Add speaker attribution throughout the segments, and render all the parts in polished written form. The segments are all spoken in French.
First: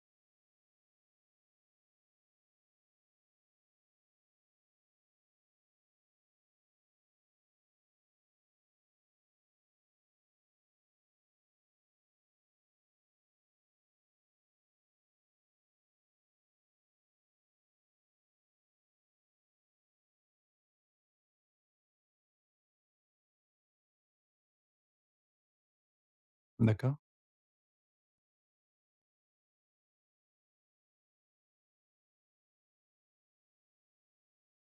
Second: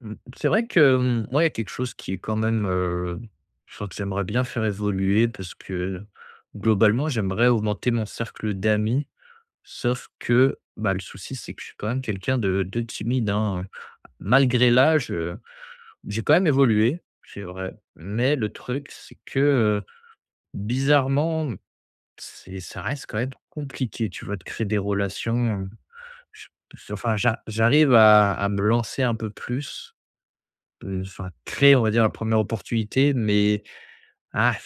Speaker 1: Mmh, c'est vrai que, moi, il y a quelque chose qui est quand même, je enfin, que j'aimerais bien faire évoluer parce que, globalement, j'aimerais augmenter mon cercle d'amis. Sauf que, bah, le souci, c'est que je suis quand même quelqu'un de timide, hein, malgré l'âge, j'ai quand même évolué, c'est vrai. Mais le truc, c'est que, bizarrement, c'est ça reste quand même compliqué, tu vois, de créer des relations, je
Speaker 2: D'accord.
Speaker 1: enfin, j'a j'arrive à me lancer un peu plus. Enfin, très, on va dire, la première opportunité, mais ah,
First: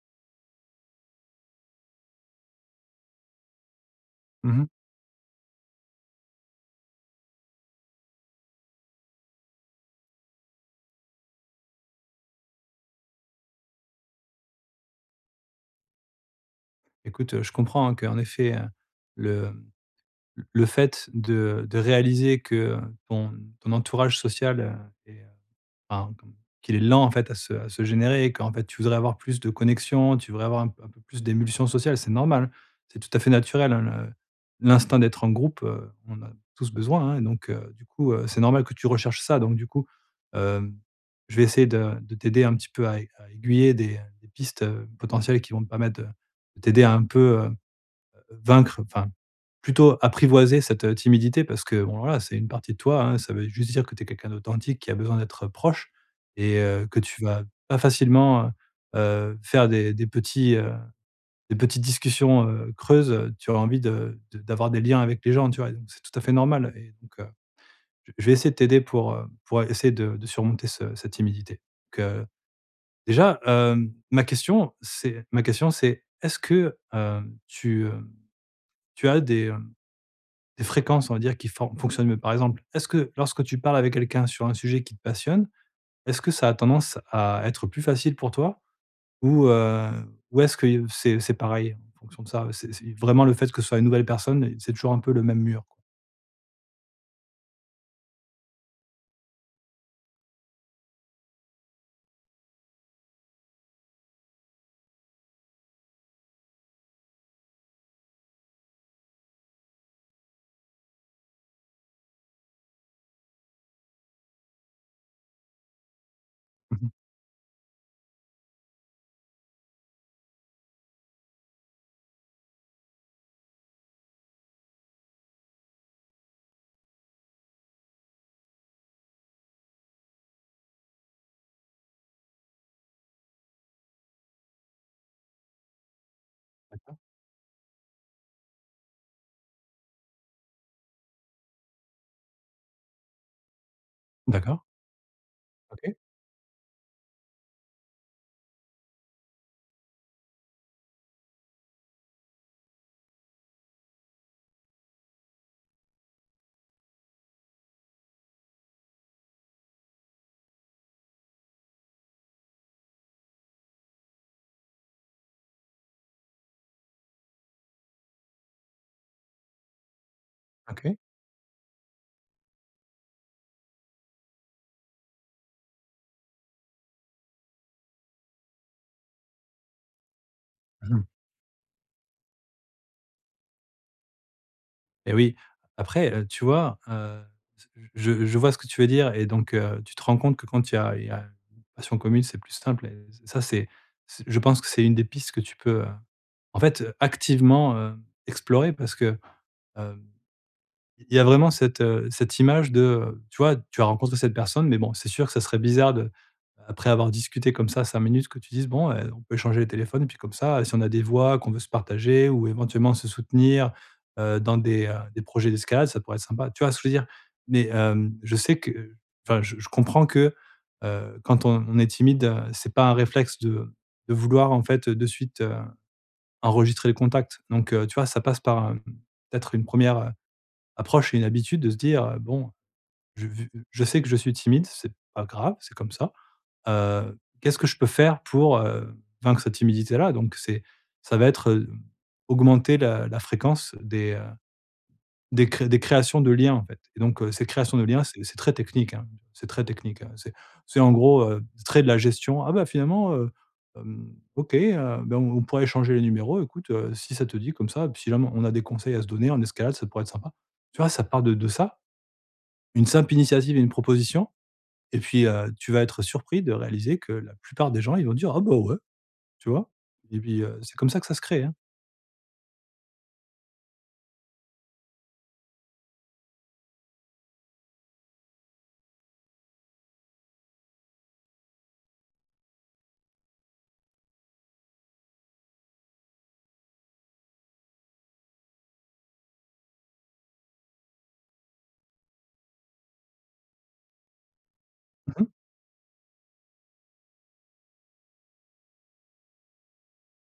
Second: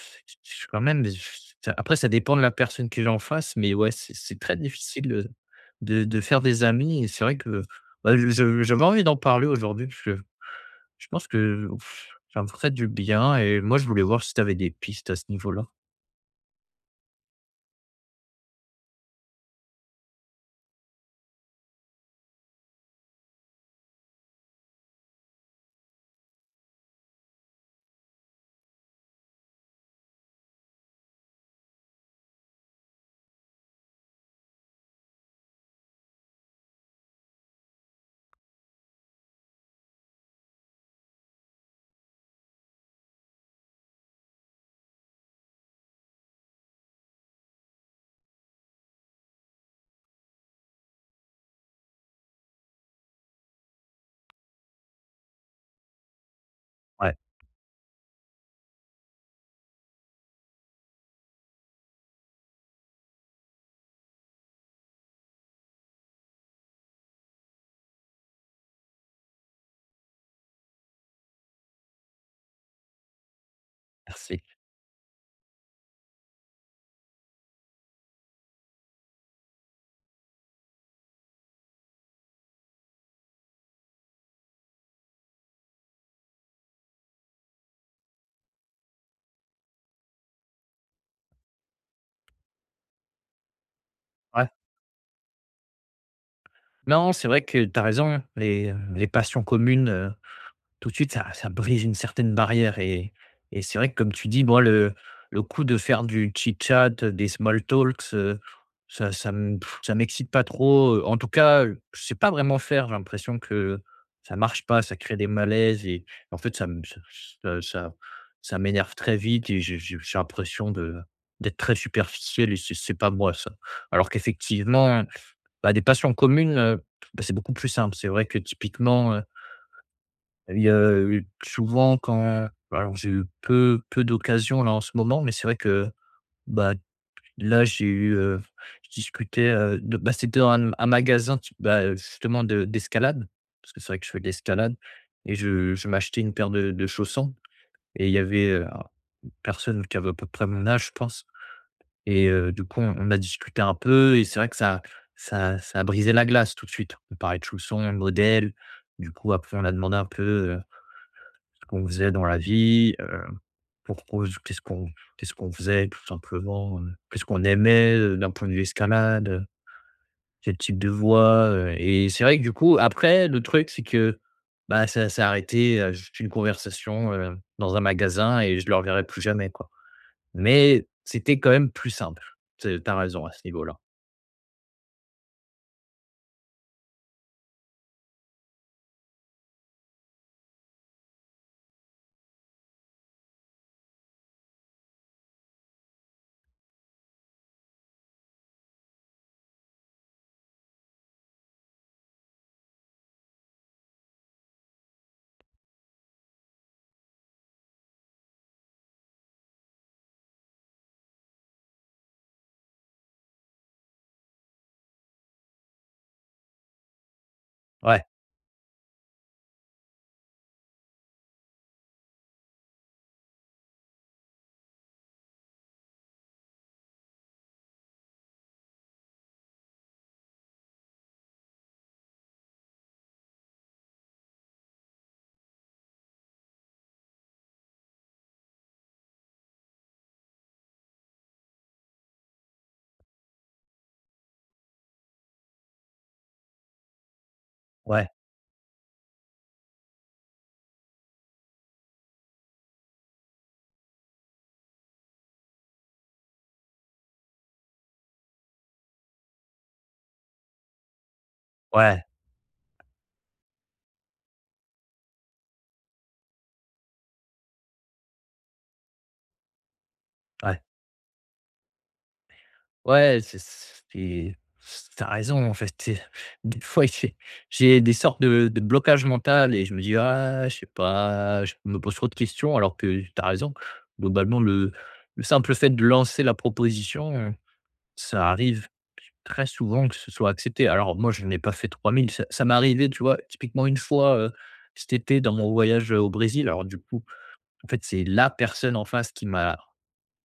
Speaker 1: je- quand même, je- ça, après ça dépend de la personne que j'ai en face, mais ouais, c'est très
Speaker 2: Mmh.
Speaker 1: difficile, de faire des amis. Et c'est vrai que, bah, je j'avais envie d'en parler aujourd'hui parce que je pense que ça me ferait du bien, et moi, je voulais voir si tu avais des pistes à ce niveau-là.
Speaker 2: Écoute, je comprends, hein, qu'en effet, le le fait de réaliser que ton ton entourage social, est Enfin, comme qu'il est lent, en fait, à se générer, qu'en fait, tu voudrais avoir plus de connexions, tu voudrais avoir un peu plus d'émulsion sociale. C'est normal, c'est tout à fait naturel, hein, le l'instinct d'être en groupe, on a tous besoin, hein, et donc du coup, c'est normal que tu recherches ça. Donc du coup, hem, je vais essayer de t'aider un petit peu à aiguiller des pistes, potentielles qui vont te permettre de t'aider à un peu, vaincre, enfin, plutôt apprivoiser cette, timidité parce que, bon, voilà, c'est une partie de toi, hein. Ça veut juste dire que tu es quelqu'un d'authentique qui a besoin d'être proche et que
Speaker 1: Ouais,
Speaker 2: tu vas pas facilement, faire des petites discussions, creuses. Tu auras envie de d'avoir des liens avec les gens, tu vois? Et donc c'est tout à fait normal et donc je vais essayer de t'aider pour essayer de surmonter ce cette timidité. Donc déjà, ma
Speaker 1: merci.
Speaker 2: question, c'est, est-ce que, tu, tu as des fréquences, on va dire, qui fonctionnent mieux. Par exemple, est-ce que lorsque tu parles avec quelqu'un sur un sujet qui te passionne, est-ce que ça a tendance à être plus facile pour toi ou heu, ou est-ce que c'est pareil en fonction de ça? C'est vraiment le fait que ce soit une nouvelle
Speaker 1: Ouais.
Speaker 2: personne, c'est toujours un peu le même mur, quoi?
Speaker 1: Non, c'est vrai que tu as raison, les passions communes, tout de suite, ça brise une certaine barrière. Et c'est vrai que comme tu dis, moi le coup de faire du chit-chat, des small talks, ça m'excite pas trop, en tout cas, je sais pas vraiment faire. J'ai l'impression que ça marche pas, ça crée des malaises. Et en fait ça me
Speaker 2: Mmh.
Speaker 1: ça ça ça m'énerve très vite, et j'ai l'impression de d'être très superficiel, et c'est pas moi ça. Alors qu'effectivement, bah, des passions communes, bah, c'est beaucoup plus simple. C'est vrai que typiquement, il y a, souvent quand, alors j'ai eu peu d'occasions là en ce moment, mais c'est vrai que, bah,
Speaker 2: D'accord.
Speaker 1: là j'ai eu, je discutais, de bah, c'était dans un magasin, tu bah, justement de d'escalade, parce que c'est vrai que je fais de
Speaker 2: D'accord.
Speaker 1: l'escalade. Et je
Speaker 2: OK.
Speaker 1: m'achetais une paire de chaussons. Et il y avait, une personne qui avait à peu près mon âge, je pense. Et du coup, on a discuté un peu, et c'est vrai que ça a brisé la glace tout de suite. On parlait de chaussons, de modèle. Du coup, après on a demandé un peu, qu'on faisait dans la vie, pourquoi qu'est-ce qu'on qu'on faisait, tout simplement, qu'est-ce qu'on aimait, d'un point de vue escalade, quel type de
Speaker 2: OK.
Speaker 1: voix, et c'est vrai que du coup après le truc c'est que, bah, ça s'est arrêté à juste une conversation, dans un magasin, et je ne le reverrai plus jamais quoi. Mais
Speaker 2: Mmh.
Speaker 1: c'était quand même plus simple. Tu as raison à ce niveau-là.
Speaker 2: Et oui, après, tu vois, je vois ce que tu veux dire et donc tu te rends compte que quand il y a une passion commune, c'est plus simple et ça, c'est je pense que c'est une des pistes que tu peux, en fait, activement, explorer parce que, heu, il y a vraiment cette, image de, tu vois, tu as rencontré cette personne, mais bon, c'est sûr que ça serait bizarre de après avoir discuté comme ça 5 minutes que tu dises: «Bon, on peut échanger les téléphones» puis comme ça, si on a des voix qu'on veut se partager ou éventuellement se soutenir, dans des projets d'escalade, ça pourrait être sympa. Tu vois ce que je veux dire? Mais,
Speaker 1: Ouais,
Speaker 2: je sais que enfin, je comprends que, quand on est timide, c'est pas un réflexe de vouloir en fait, de suite, enregistrer les contacts. Donc, tu vois, ça passe par, peut-être une première re approche et une habitude de se dire, «Bon, je sais que je suis timide, c'est pas grave, c'est comme ça. Qu'est-ce que je peux faire pour, vaincre cette timidité-là?» donc c'est ça va être, augmenter la fréquence des créations de liens, en fait et donc ces créations de liens,
Speaker 1: ouais,
Speaker 2: c'est très technique, hein. C'est très technique, hein. C'est en gros, très de la gestion. «Ah bah, finalement, OK, ben, on pourrait échanger les numéros. Écoute, si ça te dit comme ça, puis si jamais on a des conseils à se donner en escalade, ça pourrait être sympa». Tu vois? Ça part de ça,
Speaker 1: ouais,
Speaker 2: une simple initiative et une proposition et puis, tu vas être surpris de réaliser que la plupart des gens, ils vont dire: «Ah bah, ouais», tu vois? Et puis,
Speaker 1: ouais.
Speaker 2: c'est comme ça que ça se crée, hein.
Speaker 1: Ouais, c'est tu raison, en fait, c'est des fois, j'ai des sortes de blocages mental et je me dis: «Ah, je sais pas, je me pose trop de questions», alors que t'as raison. Globalement, le simple fait de lancer la proposition, ça arrive très souvent que ce soit accepté. Alors moi, je n'ai pas fait 3000. Ça m'est arrivé, tu vois? Typiquement, une fois, cet
Speaker 2: Mmh
Speaker 1: été,
Speaker 2: mh.
Speaker 1: dans mon voyage, au Brésil, alors du coup, en fait, c'est la personne en face qui m'a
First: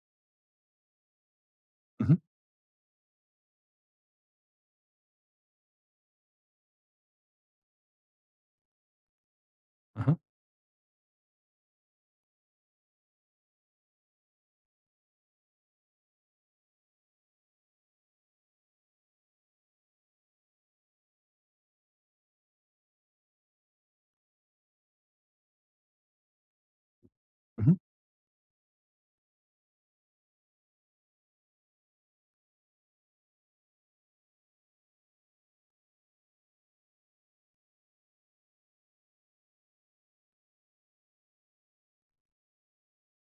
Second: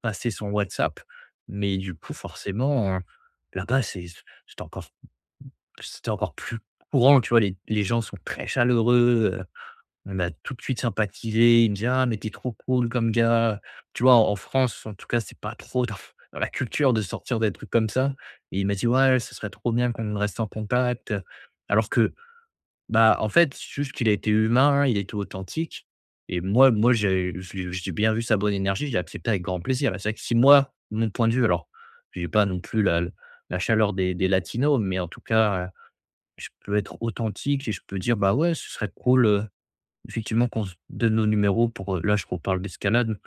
Speaker 1: passer son WhatsApp, mais du coup,
Speaker 2: Mmh.
Speaker 1: forcément, là-bas, c'était encore c'était encore plus courant, tu vois? Les gens sont très chaleureux,
Speaker 2: Mmh.
Speaker 1: on a tout de suite sympathisé. Il me dit: «Ah, mais t'es trop cool comme gars». Tu vois? En France, en tout cas, c'est pas trop dans la culture de sortir des trucs comme ça. Et il m'a dit: «Ouais, ce serait trop bien qu'on reste en contact», alors que bah, en fait, c'est juste qu'il a été humain, hein, il a été authentique. Et j'ai j'ai
Speaker 2: Mmh.
Speaker 1: j'ai bien vu sa bonne énergie, j'ai accepté avec grand plaisir. Bah, c'est vrai que si moi, mon point de vue alors, j'ai pas non plus la chaleur des latinos, mais en tout cas, je peux être authentique et je peux dire: «Bah, ouais, ce serait cool, effectivement qu'on se donne nos numéros pour», là, je reparle d'escalade,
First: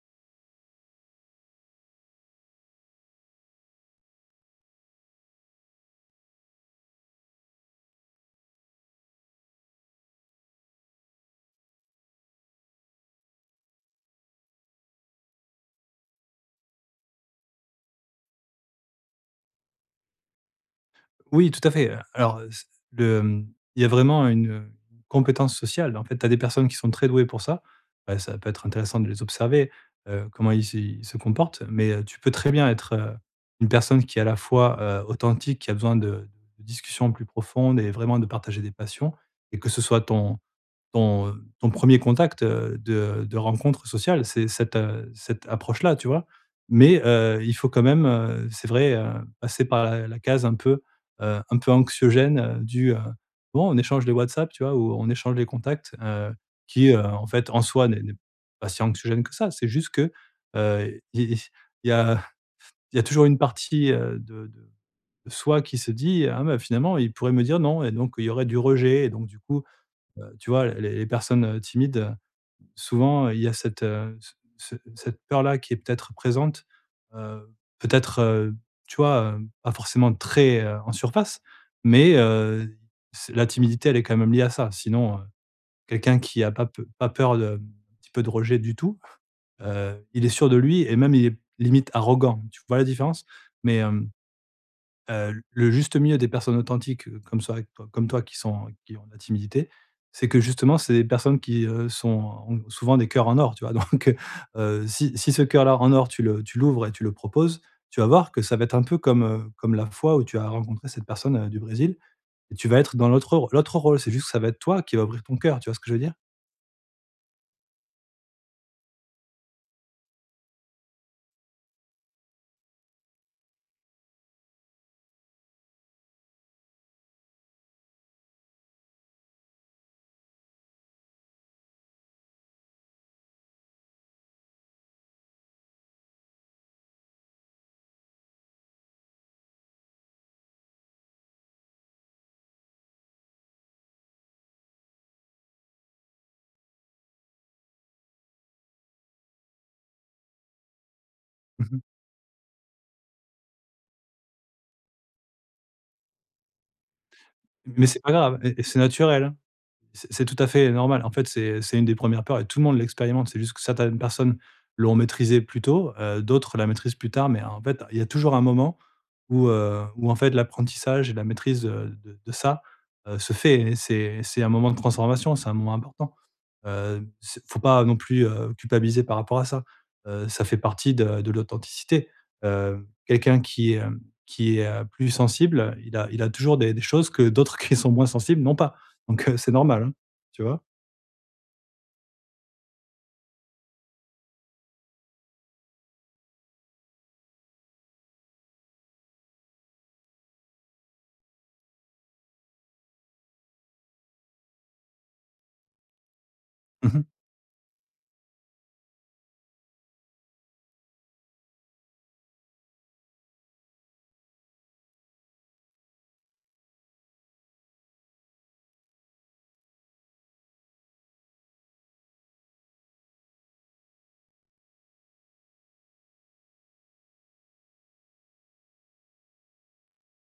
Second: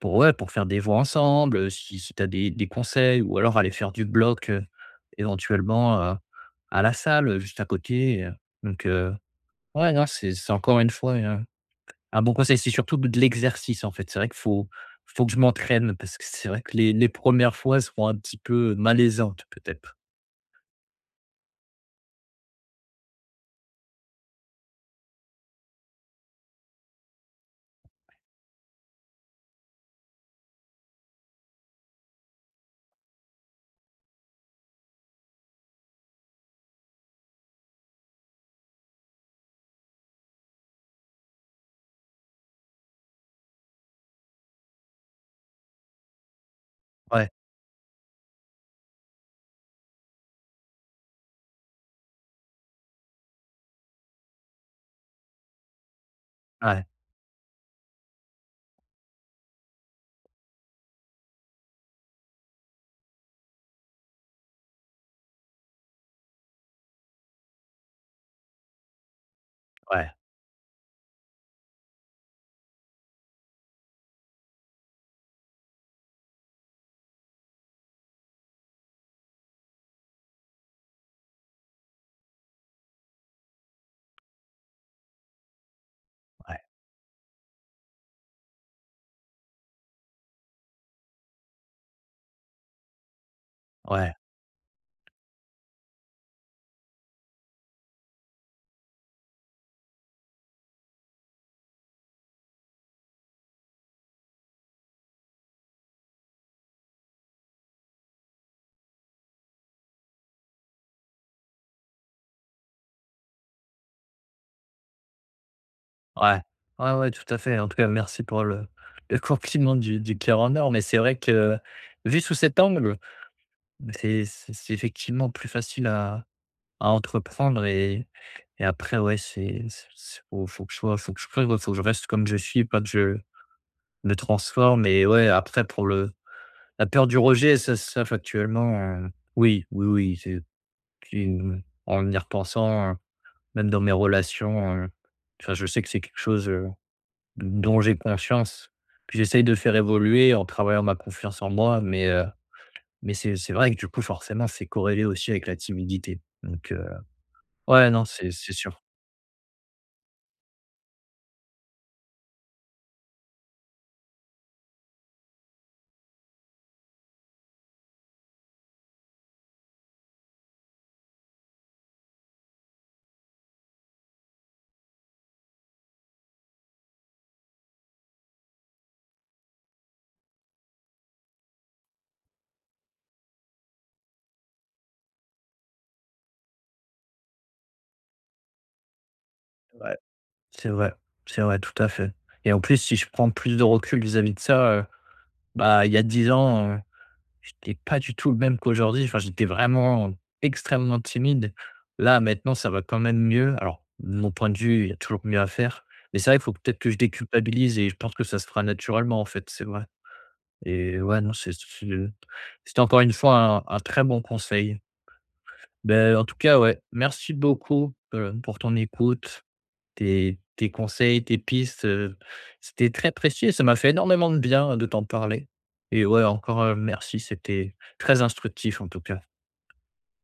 Speaker 1: «pour, ouais, pour faire des voix ensemble, si tu as des conseils, ou alors aller faire du bloc, éventuellement, à la salle, juste à côté», donc heu Ouais, non, c'est encore une fois, un bon conseil. C'est surtout de l'exercice, en fait. C'est vrai qu'il faut que je m'entraîne parce que c'est vrai que les premières fois seront un petit peu malaisantes, peut-être.
Speaker 2: Oui, tout à fait. Le, hem, il y a vraiment une, compétence sociale. En fait, tu as des personnes qui sont très douées pour ça. Bah, ça peut être intéressant de les observer, comment ils se comportent, mais, tu peux très bien être, une personne qui est à la fois, authentique, qui a besoin de discussions plus profondes et vraiment de partager des passions et que ce soit ton 1 contact, de rencontre sociale. C'est cette approche-là, tu vois? Mais,
Speaker 1: Ouais,
Speaker 2: il faut quand même, c'est vrai, passer par la case un peu anxiogène, du, bon, on échange les WhatsApp, tu vois? Ou on échange les contacts,
Speaker 1: ouais,
Speaker 2: qui, en fait, en soi, n'est pas si anxiogène que ça. C'est juste que, il il y a il y a toujours une partie, de soi qui se dit: «Ah, bah, finalement, il pourrait me dire non» et donc il y aurait du rejet et donc du coup,
Speaker 1: ouais,
Speaker 2: Tu vois, les personnes, timides, souvent, il y a cette peur-là qui est peut-être présente, heu, peut-être, tu vois, pas forcément très, en surface, mais c'est la timidité, elle est quand même liée à ça. Sinon, quelqu'un qui n'a
Speaker 1: ouais,
Speaker 2: pas peu pas peur de un petit peu de rejet du tout, il est sûr de lui et même il est limite arrogant. Tu vois la différence? Mais hem
Speaker 1: ouais,
Speaker 2: Le juste milieu des personnes authentiques, comme toi qui ont de la timidité, c'est que justement c'est des personnes qui, sont ont souvent des cœurs en or, tu vois? Donc, si ce cœur-là en or tu l'ouvres et tu le proposes, tu vas voir que ça va être un peu comme, comme la fois où tu as rencontré cette personne, du Brésil et tu vas être dans l'autre rôle. C'est juste que ça va être toi qui va ouvrir ton cœur, tu vois ce que je veux dire?
Speaker 1: ouais. Ouais, ouais, tout à fait. En tout cas, merci pour le compliment du cœur en or, mais c'est vrai que, vu sous cet angle, c'est effectivement plus facile à entreprendre. Et après, ouais, c'est faut faut que je sois, faut que je crée, faut que je reste comme je suis, pas que je me transforme. Et ouais, après pour le la peur du rejet, ça factuellement, oui, oui, oui, c'est une, en y repensant, même dans mes relations, enfin, je sais que c'est quelque chose, dont j'ai conscience. Puis j'essaye de faire évoluer en travaillant ma confiance en
Speaker 2: Mmh.
Speaker 1: moi, mais mais c'est vrai que du coup, forcément, c'est corrélé aussi avec la timidité. Donc,
Speaker 2: Mais
Speaker 1: ouais,
Speaker 2: c'est
Speaker 1: non,
Speaker 2: pas
Speaker 1: c'est
Speaker 2: grave
Speaker 1: c'est
Speaker 2: et c'est
Speaker 1: sûr.
Speaker 2: naturel, hein. C'est tout à fait normal. En fait, c'est une des premières peurs et tout le monde l'expérimente. C'est juste que certaines personnes l'ont maîtrisée plus tôt, d'autres la maîtrisent plus tard, mais en fait, il y a toujours un moment où en fait l'apprentissage et la maîtrise, de ça, se fait et c'est un moment de transformation, c'est un moment important. C'est faut pas non plus, culpabiliser par rapport à ça. Ça fait partie de l'authenticité. Quelqu'un qui, qui est, plus sensible, il a toujours des choses que d'autres qui sont moins sensibles n'ont pas. Donc c'est normal, hein,
Speaker 1: Ouais,
Speaker 2: tu vois?
Speaker 1: c'est vrai, c'est vrai, tout à fait. Et en plus, si je prends plus de recul vis-à-vis de ça, bah, il y a 10 ans, j'étais pas du tout le même qu'aujourd'hui. Enfin, j'étais vraiment extrêmement timide. Là, maintenant, ça va quand même mieux. Alors, de mon point de vue, il y a toujours mieux à faire. Mais c'est vrai qu'il faut peut-être que
Speaker 2: Mmh
Speaker 1: je
Speaker 2: mh.
Speaker 1: déculpabilise, et je pense que ça se fera naturellement, en fait, c'est vrai. Et ouais, non, c'est c'était encore une fois un très bon conseil. Ben en tout cas, ouais, merci beaucoup, pour ton écoute, tes conseils, tes pistes, c'était très précieux, ça m'a fait énormément de bien de t'en parler. Et ouais, encore, merci, c'était très instructif, en tout cas.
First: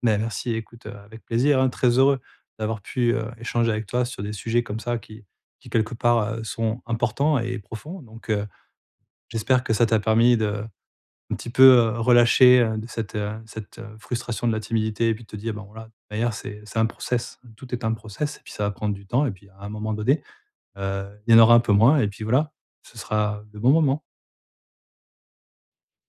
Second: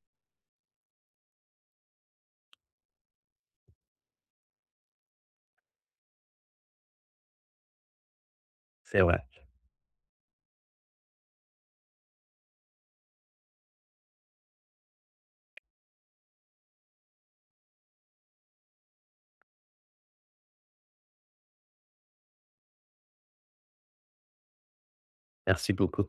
Speaker 2: Merci, écoute, avec plaisir, hein, très heureux d'avoir pu, échanger avec toi sur des sujets comme ça qui quelque part, sont importants et profonds. Donc
Speaker 1: C'est vrai.
Speaker 2: j'espère que ça t'a permis de un petit peu, relâché, de frustration de la timidité et puis de te dire: «Bon voilà, de toute manière c'est un process, tout est un process et puis ça va prendre du temps et puis à un moment donné, il y en aura un peu moins et puis voilà, ce sera le bon moment».
Speaker 1: Merci beaucoup.